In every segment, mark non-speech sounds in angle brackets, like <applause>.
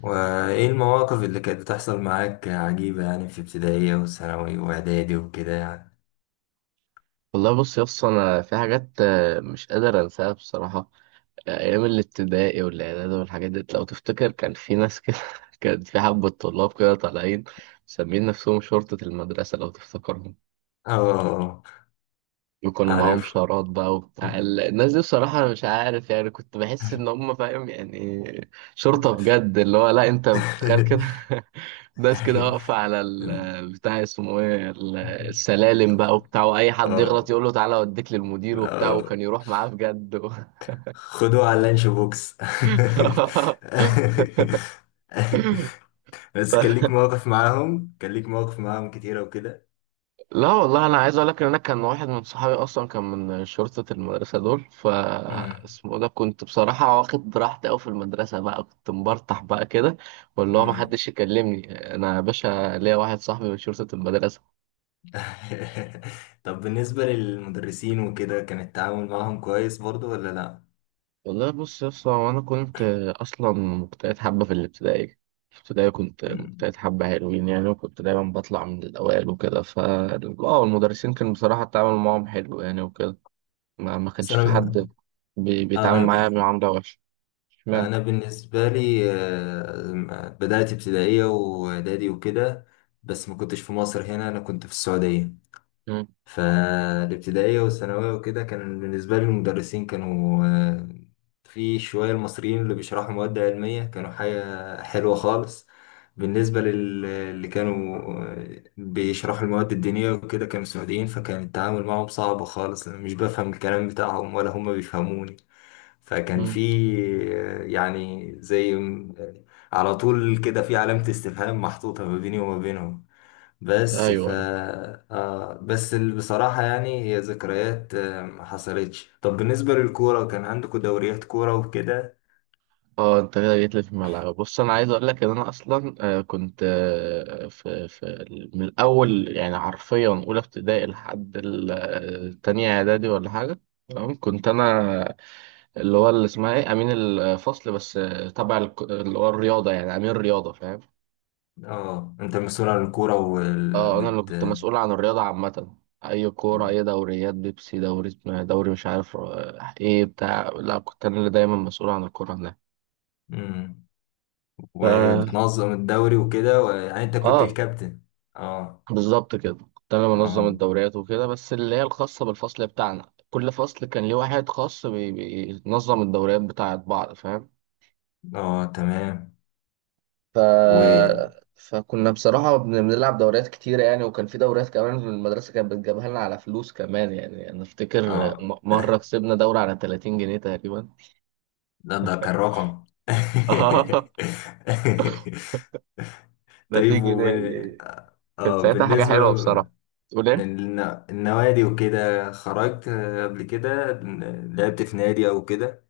وإيه المواقف اللي كانت بتحصل معاك عجيبة يعني في ابتدائية وثانوي وإعدادي وكده يعني؟ والله، بص يا اسطى، انا في حاجات مش قادر انساها بصراحه. ايام الابتدائي والاعدادي والحاجات دي لو تفتكر كان في ناس كده <laughs> كان في حبه طلاب كده طالعين مسميين نفسهم شرطه المدرسه لو تفتكرهم. اه وكانوا معاهم عارف شارات بقى وبتاع الناس دي. بصراحه انا مش عارف يعني، كنت بحس ان هم فاهم يعني شرطه بجد، اللي هو لا، انت بتخيل كده <laughs> ناس كده واقفة <laughs> على البتاع اسمه ايه، السلالم بقى وبتاع. واي حد يغلط اه يقول له: تعالى اوديك للمدير وبتاع. آه. وكان يروح معاه بجد خدوه على اللانش بوكس. <laughs> <laughs> بس كان ليك مواقف معاهم كتيرة وكده. لا والله، انا عايز اقول لك ان انا كان واحد من صحابي اصلا كان من شرطة المدرسة دول مم. اسمه ده. كنت بصراحة واخد براحتي قوي في المدرسة بقى، كنت مبرطح بقى كده. واللي هو ما مم. حدش يكلمني انا يا باشا، ليا واحد صاحبي من شرطة المدرسة. <laughs> طب بالنسبة للمدرسين وكده كان التعامل معاهم كويس برضو ولا لأ؟ والله، بص يا اسطى، هو انا كنت اصلا مجتهد حبه في الابتدائي. في الابتدائي كنت مم. مجتهد حبه حلوين يعني، وكنت دايما بطلع من الاوائل وكده. ف المدرسين كان بصراحه التعامل معاهم حلو يعني وكده. ما بس كانش في أنا حد بيتعامل معايا أنا بمعامله وحشه. اشمعنى؟ انا بالنسبه لي، بدات ابتدائيه واعدادي وكده، بس ما كنتش في مصر هنا، انا كنت في السعوديه. مم. فالابتدائيه والثانويه وكده كان بالنسبه لي المدرسين كانوا في شوية المصريين اللي بيشرحوا مواد علمية كانوا حاجة حلوة خالص. بالنسبة اللي كانوا بيشرحوا المواد الدينية وكده كانوا سعوديين، فكان التعامل معهم صعب خالص، أنا مش بفهم الكلام بتاعهم ولا هم بيفهموني. فكان في مم. يعني على طول كده في علامة استفهام محطوطة ما بيني وما بينهم. بس ف ايوه. آه بس بصراحة يعني هي ذكريات ما حصلتش. طب بالنسبة للكورة كان عندكم دوريات كورة وكده؟ اه، انت كده جيت لي في الملعب. بص، انا عايز اقول لك ان انا اصلا كنت في من الاول يعني، حرفيا اولى ابتدائي لحد تانية اعدادي ولا حاجه. تمام. كنت انا اللي هو اللي اسمها ايه، امين الفصل. بس تبع اللي هو الرياضه يعني امين الرياضه، فاهم؟ اه انت مسؤول عن الكورة وال... اه، انا اللي بت... كنت مسؤول عن الرياضه عامه. اي كوره، اي دوريات، بيبسي، دوري إيه، دوري مش عارف ايه بتاع. لا، كنت انا اللي دايما مسؤول عن الكوره هناك. مم. ف- وبتنظم الدوري وكده و... يعني انت كنت اه، الكابتن؟ اه بالظبط كده. كنت انا منظم اه الدوريات وكده، بس اللي هي الخاصه بالفصل بتاعنا. كل فصل كان ليه واحد خاص بينظم الدوريات بتاعت بعض، فاهم؟ اه تمام ف... و فكنا بصراحه بنلعب دوريات كتير يعني. وكان في دوريات كمان في المدرسه كانت بتجيبها لنا على فلوس كمان يعني. انا افتكر اه. مره كسبنا دوره على 30 جنيه تقريبا. <laughs> ده كان رقم. <laughs> اه، <laughs> 30 طيب جنيه ومن... يعني. كانت اه ساعتها حاجه بالنسبة. حلوه بصراحه. تقول إيه؟ لأن النوادي وكده خرجت قبل كده، لعبت في نادي أو كده؟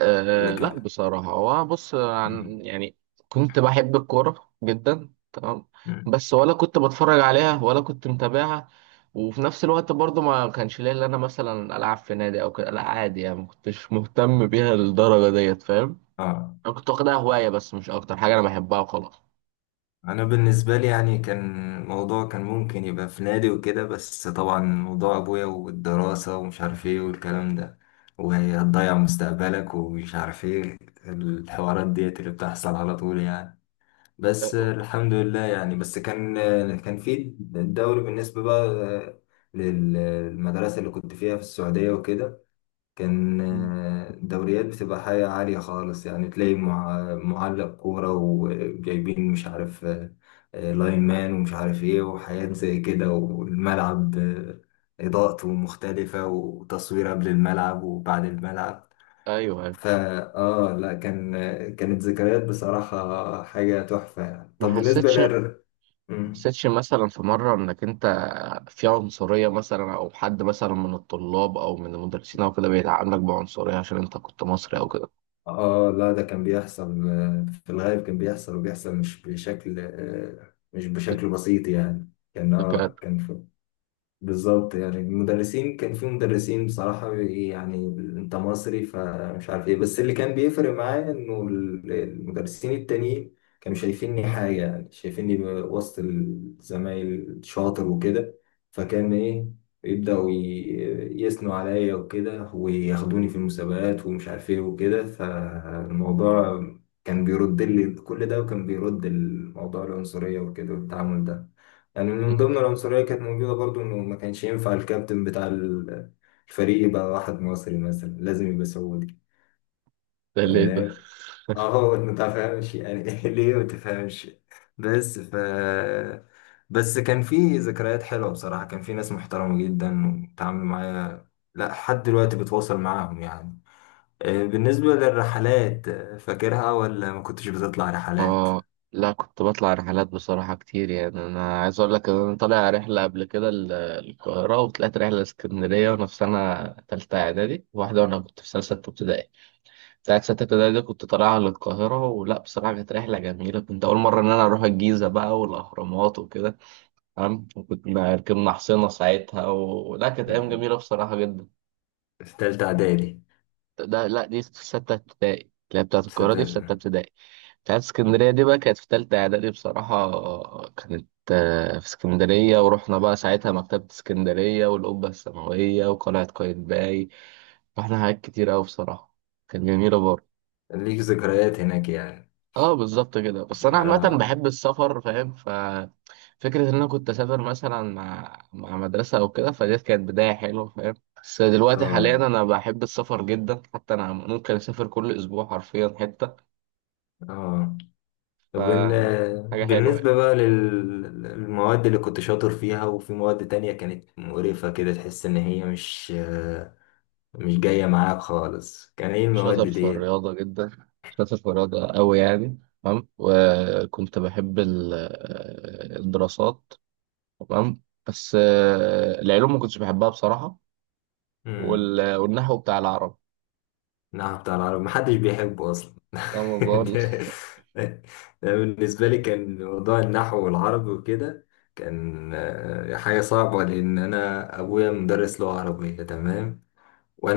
أه، لا، لكن بصراحة هو بص، عن يعني كنت بحب الكورة جدا تمام. بس ولا كنت بتفرج عليها ولا كنت متابعها. وفي نفس الوقت برضه ما كانش ليا اللي انا مثلا العب في نادي او كده. لا عادي يعني، ما كنتش مهتم بيها للدرجة ديت، فاهم؟ اه انا كنت واخدها هواية بس، مش اكتر. حاجة انا بحبها وخلاص. أنا بالنسبة لي يعني كان الموضوع كان ممكن يبقى في نادي وكده، بس طبعا موضوع أبويا والدراسة ومش عارف إيه والكلام ده، وهتضيع مستقبلك ومش عارف إيه، الحوارات ديت اللي بتحصل على طول يعني. بس أه، الحمد لله يعني، بس كان في الدوري بالنسبة بقى للمدرسة اللي كنت فيها في السعودية وكده، كان أه، دوريات بتبقى حاجة عالية خالص يعني، تلاقي معلق كورة وجايبين مش عارف لاين مان ومش عارف ايه وحاجات زي كده، والملعب إضاءته مختلفة وتصوير قبل الملعب وبعد الملعب. ايوه، أيوة. فا اه لا كان كانت ذكريات بصراحة حاجة تحفة يعني. ما طب بالنسبة حسيتش لل مم. حسيتش مثلا في مرة إنك أنت في عنصرية، مثلا أو حد مثلا من الطلاب أو من المدرسين أو كده بيتعاملك بعنصرية عشان أنت كنت مصري أو كده؟ اه لا ده كان بيحصل، في الغالب كان بيحصل، وبيحصل مش بشكل مش كنت بشكل بسيط يعني، كان تكاد. اه كان في بالظبط. يعني المدرسين كان في مدرسين بصراحة يعني، انت مصري فمش عارف ايه، بس اللي كان بيفرق معايا انه المدرسين التانيين كانوا شايفيني حاجة، يعني شايفيني وسط الزمايل شاطر وكده، فكان ايه يبدأوا يثنوا عليا وكده وياخدوني في المسابقات ومش عارف ايه وكده. فالموضوع كان بيرد لي كل ده، وكان بيرد الموضوع العنصرية وكده والتعامل ده. يعني من ضمن <laughs> العنصرية كانت موجودة برضو، إنه ما كانش ينفع الكابتن بتاع الفريق يبقى واحد مصري مثلا، لازم يبقى سعودي. ده ليه ده؟ تمام. أهو ما تفهمش يعني <laughs> ليه ما تفهمش. بس ف بس كان في ذكريات حلوة بصراحة، كان في ناس محترمة جدا وتعاملوا معايا، لا لحد دلوقتي بتواصل معاهم يعني. بالنسبة للرحلات، فاكرها ولا ما كنتش بتطلع رحلات؟ آه، لا، كنت بطلع رحلات بصراحة كتير يعني. أنا عايز أقول لك إن أنا طالع رحلة قبل كده القاهرة، وطلعت رحلة اسكندرية وأنا في سنة تالتة إعدادي، واحدة وأنا كنت في سنة ستة ابتدائي. بتاعت ستة ابتدائي دي كنت طالعها للقاهرة. ولا بصراحة كانت رحلة جميلة، كنت أول مرة إن أنا أروح الجيزة بقى والأهرامات وكده. تمام. وكنا ركبنا حصينة ساعتها. ولا كانت أيام جميلة <laughs> بصراحة جدا. في تالتة إعدادي ده لا، دي في ستة ابتدائي. لا، بتاعت القاهرة دي في ستة ستة. ابتدائي. بتاعت اسكندرية دي بقى كانت في تالتة إعدادي بصراحة. كانت في اسكندرية، ورحنا بقى ساعتها مكتبة اسكندرية والقبة السماوية وقلعة قايتباي. رحنا حاجات كتير أوي بصراحة. كانت جميلة برضه. ليك ذكريات هناك يعني؟ اه، بالظبط كده. بس انا عامه اه بحب السفر، فاهم؟ فكره ان انا كنت اسافر مثلا مع مدرسه او كده، فدي كانت بدايه حلوه، فاهم؟ بس دلوقتي حاليا اه انا بحب السفر جدا، حتى انا ممكن اسافر كل اسبوع حرفيا حته. اه. ف طب حاجه حلوه يعني. بالنسبة بقى للمواد اللي كنت شاطر فيها، وفي مواد تانية كانت مقرفة كده تحس إن هي مش مش جاية معاك خالص، كان إيه المواد شاطر في ديت؟ الرياضه جدا، شاطر في الرياضه قوي يعني تمام. وكنت بحب الدراسات تمام. بس العلوم ما كنتش بحبها بصراحه. مم. والنحو بتاع العرب. نعم بتاع العربي محدش بيحبه أصلا. تمام. <laughs> ده ده بالنسبة لي كان موضوع النحو والعربي وكده، كان حاجة صعبة، لأن أنا أبويا مدرس لغة عربية، تمام،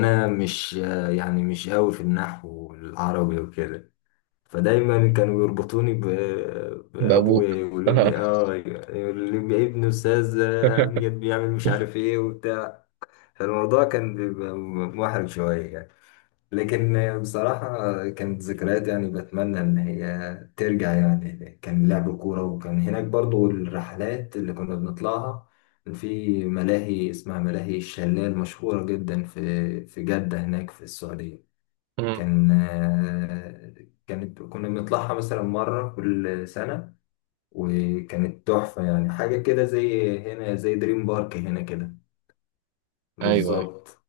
مم. مش يعني مش قوي في النحو العربي وكده، فدايما كانوا يربطوني بابويا، بابوك. يقولوا آه. لي اه يقول لي ابن استاذ <laughs> امجد بيعمل مش عارف ايه وبتاع، فالموضوع كان بيبقى محرج شويه يعني. لكن بصراحة كانت ذكريات يعني بتمنى إن هي ترجع يعني، كان لعب كورة، وكان هناك برضو الرحلات اللي كنا بنطلعها، كان في ملاهي اسمها ملاهي الشلال مشهورة جدا في جدة هناك في السعودية. مم. كان كانت كنا بنطلعها مثلا مرة كل سنة، وكانت تحفة يعني حاجة كده زي هنا زي دريم بارك هنا كده ايوه، ايوه. بالظبط.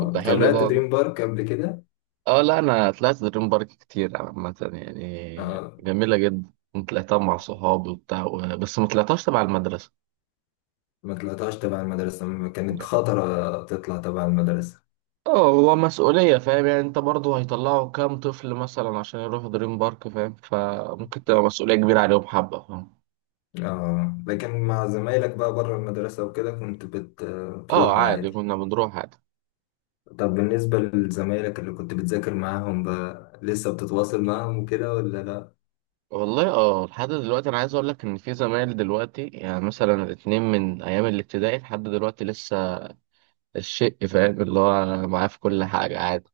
طب ده حلو طلعت ده والله. دريم بارك قبل كده. اه، لا، انا طلعت دريم بارك كتير عامة يعني، آه. جميلة جدا. طلعتها مع صحابي وبتاع بس ما طلعتهاش تبع المدرسة. ما طلعتهاش تبع المدرسة. كانت لا. خطرة تطلع تبع المدرسة. اه، هو مسؤولية، فاهم؟ يعني انت برضو، هيطلعوا كام طفل مثلا عشان يروحوا دريم بارك، فاهم؟ فممكن تبقى مسؤولية كبيرة عليهم حبة، فاهم؟ اه لكن مع زمايلك بقى بره المدرسة وكده كنت اه، بتروح عادي عادي؟ كنا بنروح عادي. طب بالنسبة لزمايلك اللي كنت بتذاكر معاهم بقى، لسه بتتواصل معاهم وكده ولا لا؟ والله، اه، لحد دلوقتي انا عايز اقول لك ان في زمايل دلوقتي، يعني مثلا الاتنين من ايام الابتدائي لحد دلوقتي لسه. الشق، فاهم؟ اللي هو معاه في كل حاجة عادي.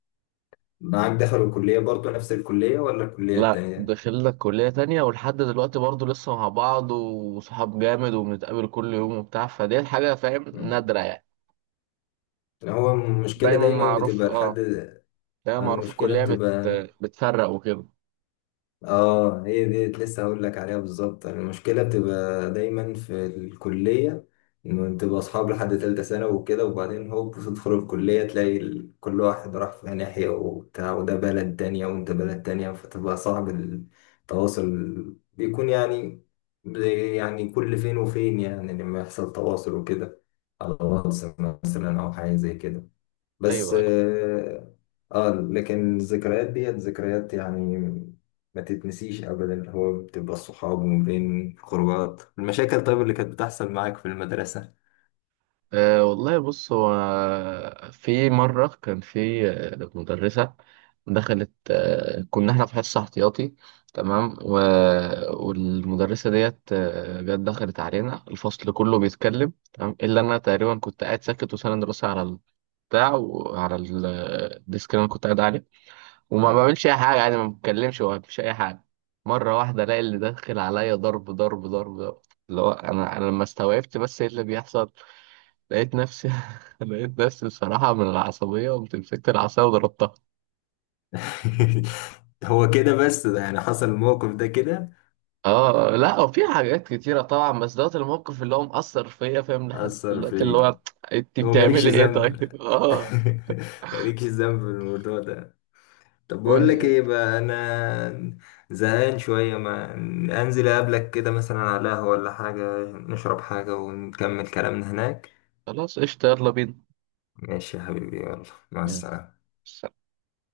معاك دخلوا الكلية برضه نفس الكلية ولا الكلية لا، التانية؟ دخلنا كلية تانية. ولحد دلوقتي برضه لسه مع بعض وصحاب جامد، وبنتقابل كل يوم وبتاع. فدي حاجة، فاهم، مم. نادرة يعني. هو المشكلة دايما دايما معروف، بتبقى لحد. اه، دايما معروف المشكلة الكلية بتبقى. بتفرق وكده. اه هي ديت لسه هقول لك عليها بالظبط، يعني المشكله بتبقى دايما في الكليه، انه تبقى اصحاب لحد تالتة سنه وكده، وبعدين هوب تدخل الكليه تلاقي كل واحد راح في ناحيه وبتاع، وده بلد تانية وانت بلد تانية، فتبقى صعب التواصل، بيكون يعني يعني كل فين وفين يعني لما يحصل تواصل وكده، على واتس مثلا او حاجه زي كده. بس ايوه، أيوه. اه لكن الذكريات ديت ذكريات يعني ما تتنسيش ابدا. هو بتبقى الصحاب، وما بين خروجات المشاكل طيب اللي كانت بتحصل معاك في المدرسة. أه والله، بص هو في مرة كان في مدرسة. دخلت، كنا احنا في حصة احتياطي تمام. والمدرسة ديت جت دخلت علينا، الفصل كله بيتكلم تمام إلا أنا تقريبا. كنت قاعد ساكت وساند راسي على البتاع وعلى الديسك اللي أنا كنت قاعد عليه. وما مم. بعملش أي حاجة يعني، ما بتكلمش وما بعملش أي حاجة. مرة واحدة ألاقي اللي داخل عليا ضرب، ضرب، ضرب، ضرب. اللي هو، أنا لما استوعبت بس إيه اللي بيحصل. لقيت نفسي <laughs> لقيت نفسي بصراحة، من العصبية قمت مسكت العصاية وضربتها. <laughs> هو كده بس؟ ده يعني حصل الموقف ده كده؟ اه، لا، وفي حاجات كتيرة طبعا، بس دوت الموقف اللي هو مأثر فيا، فاهم، لحد أثر دلوقتي اللي فيك. هو، انت هو مالكش بتعملي ايه ذنب. <laughs> طيب؟ <laughs> اه مالكش ذنب في الموضوع ده. طب بقول لك و- ايه بقى، انا زهقان شويه، ما انزل اقابلك كده مثلا على قهوه ولا حاجه، نشرب حاجه ونكمل كلامنا هناك. خلاص قشطة، يلا بينا ماشي يا حبيبي يلا، مع يعني. السلامه.